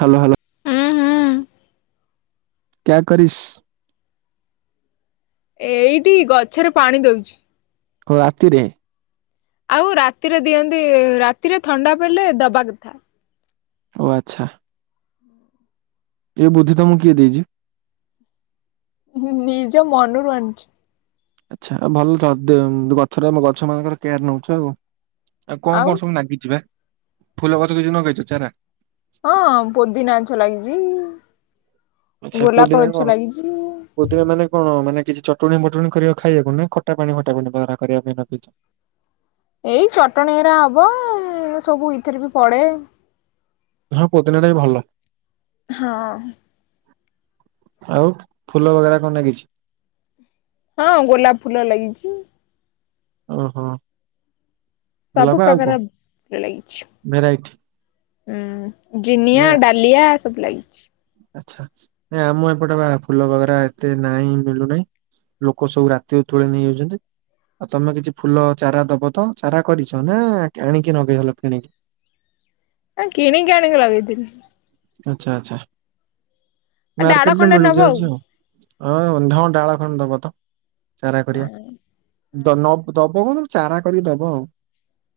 Hello hello. ହୁଁ ହୁଁ କ୍ୟା କରିସ୍? ଏଇଠି ଗଛରେ ପାଣି ଦଉଚି। କ ରାତିରେ। ଆଉ ରାତିରେ ଦିଅନ୍ତି ରାତିରେ ଥଣ୍ଡା ପଇଲେ ଦବା କଥା। ଓ ଆଚ୍ଛା। ଏ ବୁଦ୍ଧି ତମକୁ କିଏ ଦେଇଚି? ହୁଁ ହୁଁ ନିଜ ମନରୁ ଆଣିଚି। ଆଚ୍ଛା ଆଉ ଭଲ ତ [unintelligible] ଗଛର ଆମ ଗଛ ମାନଙ୍କର କେୟାର ନଉଛ ଆଉ। ଆଉ କଣ କଣ ସବୁ ନାଗିଛି ବା ଫୁଲ ଗଛ କିଛି ନଗେଇଛ ଚାରା? ହଁ ପୋଦିନା ଗଛ ଲାଗିଚି ଆଚ୍ଛା ପୋଦିନା ଗୋଲାପ କଣ? ଗଛ ଲାଗିଚି। ପୋଦିନା ମାନେ କଣ ମାନେ କିଛି ଚଟୁଣି ବଟୁଣି କରିବାକୁ ଖାଇବାକୁ ନା ଖଟା ପାଣି ଫଟା ପାଣି ଗରା କରିବା ପାଇଁ ରଖିଛ? ଏଇ ଚଟଣି ଏରା ହବ ଉଁ ସବୁ ଇଥିରେ ବି ପଡେ। ହଁ ପୋଦନା ଟା ବି ଭଲ। ହଁ। ଆଉ ଫୁଲ ବଗେରା କଣ ନାଗିଛି? ହଁ ଗୋଲାପ ଫୁଲ ଲାଗିଚି। ଓହୋ। ସବୁ ଗୋଲାପ ଆଉ ପ୍ରକାର କଣ ଫୁଲ ଲାଗିଛି। ଭେରାଇଟି? ହୁଁ ନା ଜିନିଆ, ଡାଲିଆ ସବୁ ଲାଗିଚି। ଆଚ୍ଛା ନା ଆମ ଏପଟେ ବା ଫୁଲ ବଗେରା ଏତେ ନାଇଁ ମିଳୁନାଇଁ। ଲୋକ ସବୁ ରାତି ରୁ ତୋଳି ନେଇ ଯାଉଚନ୍ତି। ଆଉ ତମେ କିଛି ଫୁଲ ଚାରା ଦବ ତ ଚାରା କରିଛ ନା ଆଣିକି କିଣିକି ନଗେଇଦଲ କିଣିକି? ଏ କିଣିକି ଆଣିକି ଲଗେଇଥିଲିି। ଆଚ୍ଛା ଆଚ୍ଛା ଆଉ ଡାଳ ମାର୍କେଟେରେ ଖଣ୍ଡେ ମିଳି ନବ ଯାଉଛି ଆଉ। ହଁ ହଁ ଡାଳ ଖଣ୍ଡେ ଦବ ତ ଚାରା କରିବା ହଁ ଦ ନ ଦବ କଣ ଚାରା କରି ଦବ ଆଉ।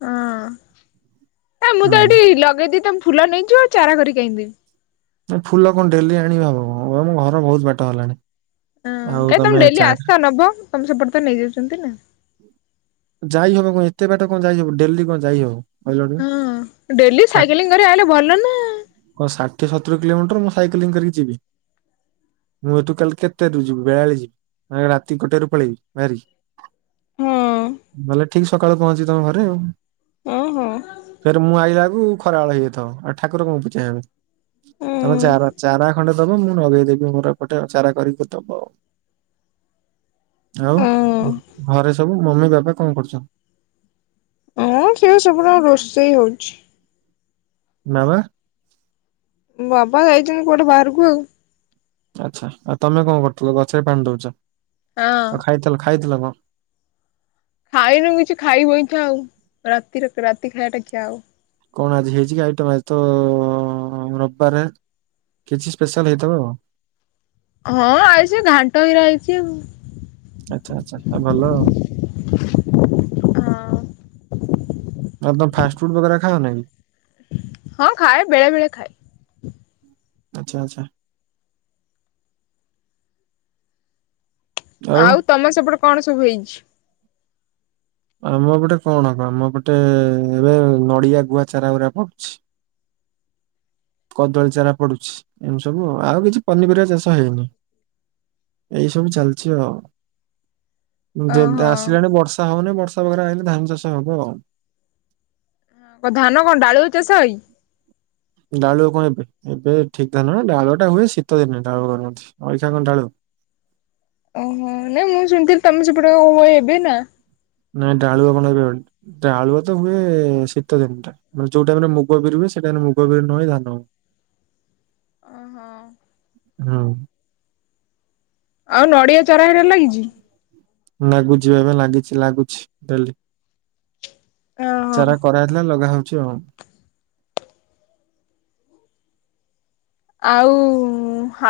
ହଁ ଏ ମୁଁ ତ ହୁଁ ଏଇଠି ଲଗେଇଦେବି ତମେ ଫୁଲ ନେଇଯିବ ଆଉ ଚାରା କରିକି କାଇଁ ଦେବି? ଏ ଫୁଲ କଣ ଡେଲି ଆଣିହବ ମୋ ଘର ବହୁତ ବାଟ ହେଲାଣି। ହଁ ଆଉ କାଇ ତମେ ଡେଲି ଚାରା ଆସ ନବ ତମ ସେପଟେ ତ ନେଇଯାଉଛନ୍ତି ନା। ଯାଇ ହବ କଣ ଏତେ ବାଟ କଣ ଯାଇ ହବ ଡେଲି କଣ ଯାଇ ହବ? କହିଲ ଟିକେ? ହୁଁ ଡେଲି ଷା- ସାଇକେଲିଙ୍ଗ କରି ଆଇଲେ ଭଲ ନା। କଣ ଷାଠିଏ, ସତୁରୀ କିଲୋମିଟର ମୁଁ ସାଇକେଲିଙ୍ଗ କରିକି ଯିବି। ମୁଁ ଏଠୁ ତାହେଲେ କେତେରୁ ଯିବି ବେଳା ବେଳି ଯିବି ନା ରାତି ଗୋଟେରୁ ପଳେଇବି ବାହାରିକି? ହଁ ଵଲେ ଠିକ୍ ସକାଳେ ପହଞ୍ଚିବି ତମ ଘରେ ଆଉ। ଉଁ ହୁଁ। ଫେର ମୁଁ ଆଇଲା ବେଳକୁ ଖରାବେଳ ହେଇଯାଇଥିବ ଆଉ ଠାକୁର କଣ ପୂଜା ହେବେ। ଉଁ ତମେ ଚାରା ଚାରା ଖଣ୍ଡେ ଦବ ମୁଁ ନଗେଇଦବି ମୋର ଏପଟେ ଚାରା କରିକି ଦବ। ଆଉ ଉଁ। ଘରେ ସବୁ ମମି, ବାବା କଣ କରୁଛନ୍ତି? ହଁ ସେ ସେପଟେ ରୋଷେଇ ହଉଛି। ବାବା। ବାବା ଯାଇଛନ୍ତି କୁଆଡ଼େ ବାହାରକୁ ଆଉ। ଆଚ୍ଛା ଆଉ ତମେ କଣ କରୁଥିଲ ଗଛରେ ପାଣି ଦଉଚ? ହଁ ଆଉ ଖାଇଥିଲ ଖାଇଥିଲ କଣ? ଖାଇନୁ କିଛି ଖାଇବୁ ଏଇ ଖୁଆଁ ଆଉ ରାତି ରେ ରାତି ଖାଇବା ଟା ଖିଆ ହବ। କଣ ଆଜି ହେଇଛି କି ଆଇଟମ ଆଜି ତ ରବାରେ କିଛି ସ୍ପେଶାଲ ହେଇଥିବ। ହଁ ଆଜି ସେ ଘାଣ୍ଟ ହେରା ହେଇଛି। ଆଚ୍ଛା ଆଚ୍ଛା ଏ ଭଲ ଆଉ। ହଁ ଆଉ ତମେ ଫାଷ୍ଟଫୁଡ ବଗେରା ଖାଅ ନା କି? ହଁ ଖାଏ ବେଳେ ବେଳେ ଖାଏ। ଆଚ୍ଛା ଆଚ୍ଛା। ଆଉ ତମ ସେପଟେ କଣ ସବୁ ହେଇଛି? ଆମ ଏପଟେ କଣ କ ଆମ ଏପଟେ ଏବେ ନଡ଼ିଆ ଗୁଆ ଚାରା ଗୁରା ପଡ଼ୁଛି। କଦଳୀ ଚାରା ପଡ଼ୁଛି ଏମିତି ସବୁ ଆଉ କିଛି ପନିପରିବା ଚାଷ ହେଇନି। ଏଇ ସବୁ ଚାଲିଛି ଆଉ। ଉଁ ଯେ ଦାସ ଓହୋ। ଆସିଲାଣି ବର୍ଷା ହଉନି ବର୍ଷା ବାଗେରା ଆଇଲେ ଧାନ ଚାଷ ହବ ଆଉ। କଣ ଧାନ କଣ ଡାଳୁଚ [unintelligible] ଡାଳୁ କଣ ଏବେ ଏବେ ଠିକ୍ ଧାନ ଡାଳୁଆ ଟା ହୁଏ ଶୀତ ଦିନେ ଡାଳୁ କରନ୍ତି କଣ ଏଇ [unintelligible] କଣ ଡାଳୁ? ଓହୋ ନାଇଁ ମୁଁ ଶୁଣିଥିଲି ତମେ ସେପଟ ହୁଏ ଏବେ ନା। ନାଇଁ ଡାଳୁଆ ବଣ ଏବେ ହୁଏନି ଡାଳୁଆ ତ ହୁଏ ଶୀତ ଦିନ ଟା। ମାନେ ଯୋଉ ଟାଇମ୍ ରେ ମୁଗ ବିରି ହୁଏ ସେଇ ଟାଇମ ରେ ମୁଗ ବିରି ନ ହେଇ ଧାନ। ଅଁ ହଁ। ହୁଁ। ଆଉ ନଡ଼ିଆ ଚାରା ହେରିକା ଲାଗିଛି? ଲାଗୁଛି ବା ଏବେ ଲାଗିଛି ଲାଗୁଛି ଡେଲି। ଓହୋ ଚାରା କରା ହେଇଥିଲା ଲଗା ହୋଉଛି ଆଉ। ଆଉ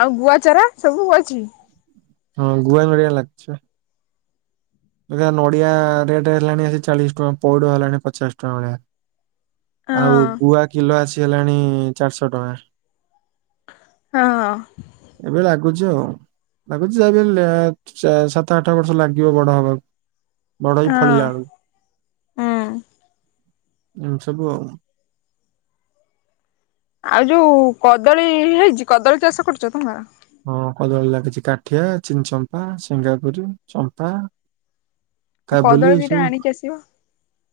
ଆଉ ଗୁଆଚାରା ସବୁ [unintelligible] ଇଛି? ହଁ ଗୁଆ ନଡ଼ିଆ ଲାଗୁଛି ବା। ଏଇ [unintelligible] ନଡ଼ିଆ ରେଟ ହେଲାଣି ଆସି ଚାଳିଶ ଟଙ୍କା ପଇଡ଼ ହେଲାଣି ପଚାଶ ଟଙ୍କା ଭଳିଆ। ଆଉ ହଁ ଗୁଆ କିଲୋ ଆସି ହେଲାଣି ଚାରିଶହ ଟଙ୍କା। ହଁ। ଏବେ ଲାଗୁଛି ଆଉ। ଲାଗୁଛି ଯାହାବି ହେଲେ [unintelligible] ଚା ସାତ ଆଠ ବର୍ଷ ଲାଗିବ ବଡ଼ ହବାକୁ। ବଡ଼ ହେଇ ହଁ ଫଳିଲା ବେଳକୁ ହୁଁ। ଏମିତି ସବୁ ଆଉ। ଆଉ ଯୋଉ କଦଳୀ ହେଇଛି କଦଳୀ ଚାଷ କରୁଛ ତମର? ହଁ କଦଳୀ ଲାଗିଛି କାଠିଆ ଚିନଚମ୍ପା ସିଙ୍ଗାପୁରି ଚମ୍ପା। ଆଉ କଦଳୀ କାବୁଲି ଏ ଦିଟା ସବୁ। ଆଣିକି ଆସିବ।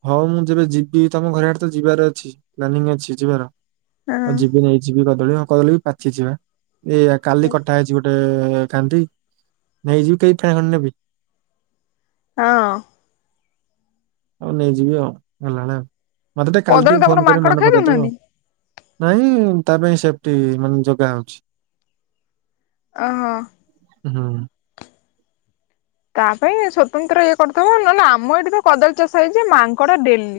ହଉ ମୁଁ ଯେବେ ଯିବି ତମ ଘର ଆଡ଼େ ତ ଯିବାର ଅଛି ପ୍ଲାନିଂ ଅଛି ଯିବାର। ହଁ ହଉ ଯିବି ଯଦି ନେଇ ଯିବି କଦଳୀ ଆଉ କଦଳୀ ବି ପାଚିଚି ବା ଏ ଆ କାଲି କଟା ହେଇଛି ଗୋଟେ କାନ୍ଧି ନେଇଯିବି କେଇ ଫେଣା ଖଣ୍ଡେ ନେବି? ହଁ। ହୋଉ ନେଇଯିବି ଆଉ ଗଲାବେଳେ ଆଉ ମତେ ଟିକେ କାଲି କଦଳୀ ଟିକେ ତମର ଫୋନ କରି ମାଙ୍କଡ ମନେ ଖାଇ ପକେଇଦବ ଦଉନାହାନ୍ତି? ଆଉ। ନାହିଁ ତା ପାଇଁ ସେଫ୍ଟି ମାନେ ଜଗା ହୋଉଛି। ଆହଁ। ହୁଁ। ତା ପାଇଁ ସ୍ୱତନ୍ତ୍ର ଇଏ କରିଥିବ ନହେଲେ ଆମ ଏଇଠି ତ କଦଳୀ ଚାଷ ହେଇଛି ମାଙ୍କଡ଼ ଡେଲି।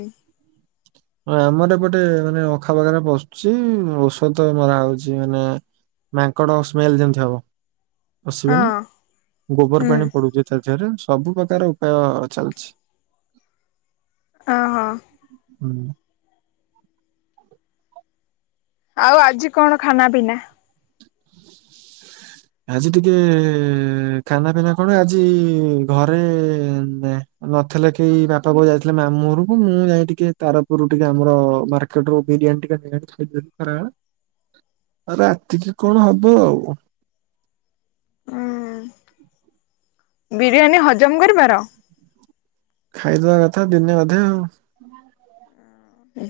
ହଁ ଆମର ଏପଟେ ମାନେ ଅଖା ବଖାରେ ପଶୁଛି ଔଷଧ ମରା ହଉଛି ମାନେ ମାଙ୍କଡ଼ ସ୍ମେଲ ଯେମିତି ହବ। ହଁ ପସିବେନି ଗୋବର ହୁଁ। ପାଣି ପଡ଼ୁଛି ତା ଦେହରେ ସବୁ ପ୍ରକାର ଉପାୟ ଚାଲିଛି। ଆ ହଁ। ହୁଁ। ଆଉ ଆଜି କଣ ଖାନା ପିନା? ଆଜି ଟିକେ ଖାନା ପିନା କଣ ଆଜି ଘରେ ଏନ୍ ଏଁ ନଥିଲେ କେହି ବାପା ବୋଉ ଯାଇଥିଲେ ମାମୁଁ ଘରକୁ ମୁଁ ଯାଇ ଟିକେ ତାରପୁରରୁ ଟିକେ ଆମର ମା ସେଠୁବିରିୟାନ୍ତି ଟିକେ ଖାଇଥିଲି ଖରାବେଳେ ଆଉ ରାତିକି କଣ ହବ ଆଉ। ଉଁ ବିରିୟାନୀ ହଜମ କରିପାର? ଖାଇଦବା କଥା ଦିନେ ଅଧେ ଆଉ। ହୁଁ [unintelligible]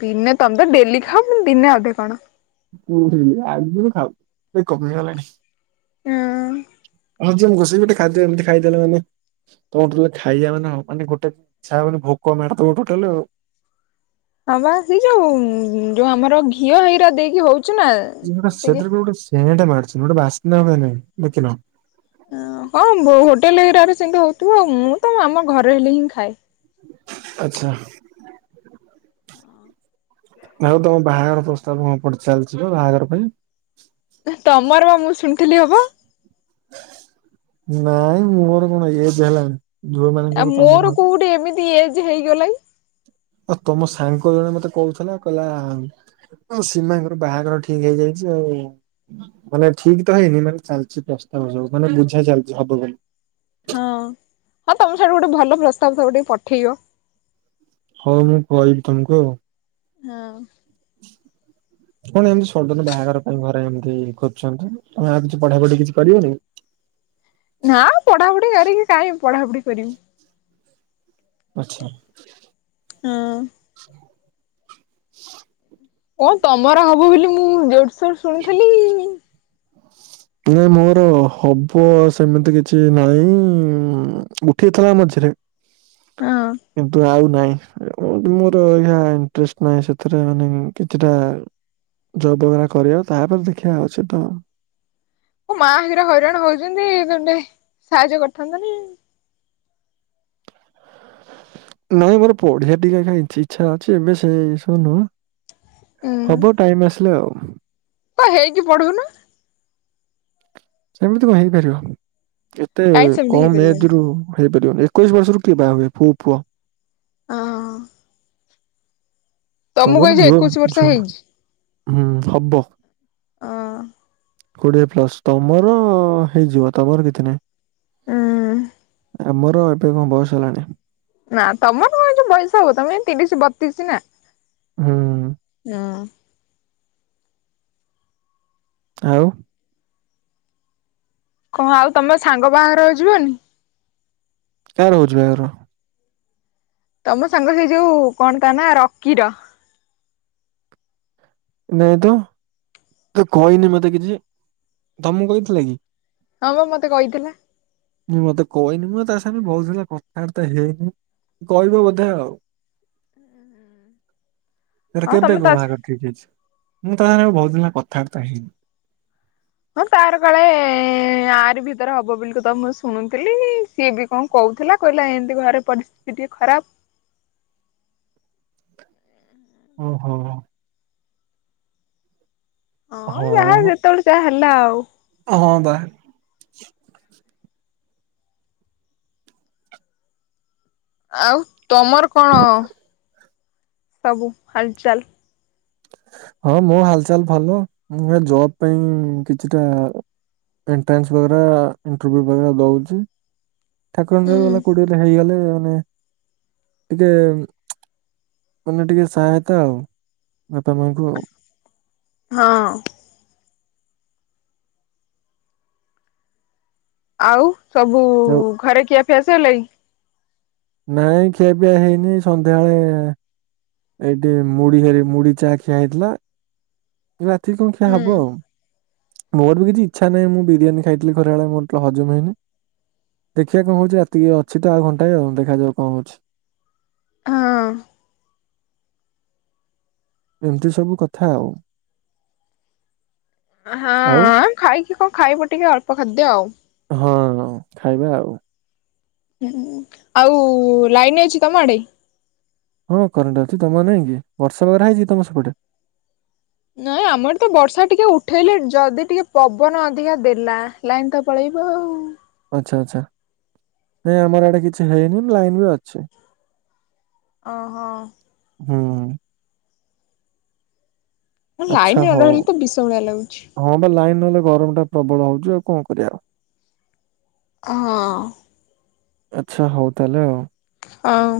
ଦିନେ ତମେ ଡେଲି ଖାଅ ଦିନେ ଅଧେ କଣ। ଉଁ ଉଁ ଆଗରୁ ଖାଉଥିଲି ସେ କମିଗଲାଣି। ହୁଁ। ହଉଁ ଘୋେଇ ଗଟେ ଖାଦବ ଏମିତି ଖାଇଦେଲମାନେ [unintelligible] ବୋଧହୁଏ ଖାଇବା ମାନେ ମାନେ ଗୋଟେ ତା ବୋଲି ଭୋକ ମାରିଦେବ ଟୋଟାଲ ଆଉ। ହଁ ବା ସେଇ ଯୋଉ ଯୋଉ ଆମର ଘିଅ ହଇରା ଦେଇକି ହଉଛି ନା। ଟିକେ ସେଥିରେ ଗୋଟେ ସେଣ୍ଟ ମାରିଛି ଗୋଟେ ବାସ୍ନା ହୁଏ ନାହିଁ ଦେଖିନ। ହଁ ହୋଟେଲ ଏରିଆରେ ସେମିତି ହଉଥିବ ଆଉ ମୁଁ ତ ଆମ ଘରେ ହେଲି ହିଁ ଖାଏ। ଆଚ୍ଛା। ଆଉ ତମ ବାହାଘର ପ୍ରସ୍ତାବ କଅଁ କୁଆଡ଼େ ଚାଲିଛି ବା ବାହାଘର ପାଇଁ। ତମର ମୁଁ ଶୁଣିଥିଲି ହବ। ନାଇଁ ମୋର କଣ ଇଏ ଯେ ହେଲଣିି। ଆଉ ମୋର କୋଉଠି ଏମିତି ଏଜ ହେଇଗଲାଣି। ଆଉ ତମ ସାଙ୍ଗ ଜଣେ ମତେ କହୁଥିଲା କହିଲା ଆ ସୀମାଙ୍କର ବାହାଘର ଠିକ ହେଇଯାଇଛି ଆଉ ମାନେ ଠିକ ତ ହେଇନି ମାନେ ଚାଲିଛି ପ୍ରସ୍ତାବ ସବୁ ମାନେ ବୁଝା ଚାଲିଛି ହବ ବୋଲି। ହଁ ହଁ ତମ ସେଇଠୁ ଗୋଟେ ଭଲ ପ୍ରସ୍ତାବ ସବୁ ଟିକେ ପଠେଇବ। ହଁ ମୁଁ କହିବି ତମକୁ ଆଉ। ହଁ। କଣ ଏମିତି ସଡନ ବାହାଘର ପାଇଁ ଘରେ ଏମିତି ଖୋଜୁଛନ୍ତି ତମେ ଆଉ କିଛି ପଢା ପଢି କିଛି କରିବନି? ନା ପଢାପଢି କରିକି କାଇହିଁି ପଢ଼ାପଢି କରିବି। ଆଛା। ହୁଁ। ଓ ତମର ହବ ବୋଲି ମୁଁ ଜୋରସୋର୍ ଶୁଣିଥିଲି। ନାଇ ମୋର ହବ ସେମିତି କିଛି ନହିଁ ଉଠିଥିଲା ମଝିରେ ହଁ। କିନ୍ତୁ ଆଉ ନାଇଁ। କିନ୍ତୁ ମୋର ଆଜ୍ଞା ଇଣ୍ଟେଷ୍ଟ ନାହିଁ ସେଥିରେ ମାନେ କେତେଟା। ଚଉଦବଖରା କରିବା ତାପରେ ଦେଗୁଆ ଅଛି ତ। ମୋ ମା ହେଲା ହଇରାଣ ହଉଛନ୍ତି ତୁଟେ ସାହାଯ୍ୟ କରିଥାନ୍ତ ନା। ନାଇଁ ମୋର ପଢିଆ ଟିକେ କାହିଁ ଇଚ୍ଛା ଅଛି ଏବେ ସେ ଜିନିଷ ନୁହଁ। ହବ ଟାଇମ ଆସିଲେ ଆଉ। ହ ହେଇଟି ପଢୁନା। ସେମିତି କହଁ ହେଇପାରିବ ଏତେ କାହିଁ ସେମିତି କମ ହେଇପାରିବନି। ଏଜ ରୁ। ହେଇପାରିବନି ଏକୋଇଶ ବର୍ଷରୁ କିଏ ବାହା ହୁଏ କୋଉ ପୁଅ। ହଁ। ତମର ଏଇ ଯୋଉ ଝୁଥ ଏକୋଇଶି ବର୍ଷ ଛୁଆଉଡ଼ା ହେଇଛି। ହୁଁ ହବ। ହଁ। କୋଡିଏ ପ୍ଲସ ତମର ହେଇଯିବ ତମର କିଛି ନାହିଁ। ହୁଁ। ଆମର ଏବେ କଣ ବସ ହେଲାଣି। ନା ତମର କଣ ବୟସ ହବ ତମେ ତିରିଶ ବତିଶ ନା। ହୁଁ। ହଁ। ଆଉ। କଣ ଆଉ ତମ ସାଙ୍ଗ ବାହାଘରକୁ ଯିବନି? କାର ହଉଛି ବାହାଘର? ତମ ସାଙ୍ଗ ସେ ଯୋଉ କଣ ତା ନା ରକିର। ନାଇଁ ତ ତ କହିନି ମତେ କିଛି। ତମକୁ କହିଥିଲା କି? ହଁ ବା ମତେ କହିଥିଲା। ମତେ କହିନି ମ ତା ସାଙ୍ଗେ ବହୁଦିନି ହେଲା କଥାବାର୍ତ୍ତା ହେଇନି କହିବ ବୋଧେ ଆଉ। ସେଟା ହଁ କେମିତିଆ ତମେ କଣ ତା ବାହାଘର ଠିକ ହେଇଛି? ମୁଁ ତା ସାଙ୍ଗରେ ବୋହୁତ ଦିନ ହେଲା କଥାବାର୍ତ୍ତା ହେଇନି। ହଁ ତାର କାଳେ ଆରି ଭିତରେ ହବ ବୋଲି କି ତ ମୁଁ ଶୁଣୁଥିଲି। ସିଏ ବି କଣ କହୁଥିଲା କହିଲା ଏମିତି ଘରେ ପରିସ୍ଥିତି ଟିକେ ଖରାପ। ଓହୋ। ହଁ ଯାହା ଯେତେବେଳେ ଯାହା ହେଲା ଆଉ। ହଁ ବା। ଆଉ ତମର କଣ ସବୁ ହାଲ ଚାଲ? ହଁ ମୋ ହାଲଚାଲ ଭଲ। ମୁଁ ଜବ ପାଇଁ କିଛିଟା ଏଣ୍ଟ୍ରାନ୍ସ ବଗରା ଇଣ୍ଟରଭ୍ୟୁ ବା ଦଉଛି। ଠାକୁରଙ୍କର ଦୟାରୁ ହୁଁ। ଗଲା କୋଉଠି ଗୋଟେ ହେଇଗଲେ ମାନେ ଟିକେ ମାନେ ଟିକେ ସହାୟତା ଆଉ ବାପା ମାଙ୍କୁ। ହଁ। ଆଉ ସବୁ ଆଉ ଘରେ ଖିଆ ପିଆ ସଇଲାଣି? ନାଇଁ ଖିଆ ବିିଆ ହେଇନି ସନ୍ଧ୍ୟାବେଳେ ଏଇଠି ମୁଢି ହେ ମୁଢି ଚା ଖିଆ ହେଇଥିଲା। ରାତି କଣ ଖିଆ ହବ ଆଉ। ମୋର ବି କିଛି ଇଚ୍ଛା ନାହିଁ ବିୟାନୀ ଖାଇଥିଲି ଖରା ବଳେ ମୋର ତ ହଜମ ହେଇନି। ଦେଖିବା କଣ ହଉଛି ରାତିକି ଅଛି ତ ଆଉ ଘଣ୍ଟାଏ ଆଉ ଦେଖାଯାଉ କଣ ହଉଛି। ହଁ। ଏମିତି ସବୁ କଥା ଆଉ। ଆଉ ହଁ ଖାଇକି କଣ ଖାଇବ ଟିକେ ଅଳ୍ପ ଖାଦ୍ୟ ଆଉ। ହଁ ହଁ ଖାଇବା ଆଉ। ହୁଁ ଆଉ ଲାଇନ ଅଛି ତମ ଆଡେ? ହଁ କରେଣ୍ଟ ଅଛି ତମର ନାଇଁ କି ବର୍ଷା ବାଗରେ ହେଇଛି ତମ ସେପଟେ? ନାଇଁ ଆମର ତ ବର୍ଷା ଟିକେ ଉଠେଇଲେ ଯଦି ଟିକେ ପବନ ଅଧିକା ଦେଲା ଲାଇନ୍ ତ ପଳେଇବ ଆଉ। ଆଛା ଆଛା ଆମର ଏଆଡ଼େ କିଛି ହେଇନି ଲାଇନ ବି ଅଛି। ଓହୋ। ହୁଁ ହୁଁ। ହଁ ଲାଇନ ଆଚ୍ଛା ନ ହଉ। ରହିଲେ ତ ବିଷ ଭଳିଆ ଲାଗୁଛି। ହଁ ବା ଲାଇନ୍ ନହେଲେ ଗରମ ଟା ପ୍ରବଳ ହଉଚଛି ଆଉ କଣ କରିବା ଆଉ। ହଁ। ଆଛା ହଉ ତାହେଲେ ଆଉ। ହଉ।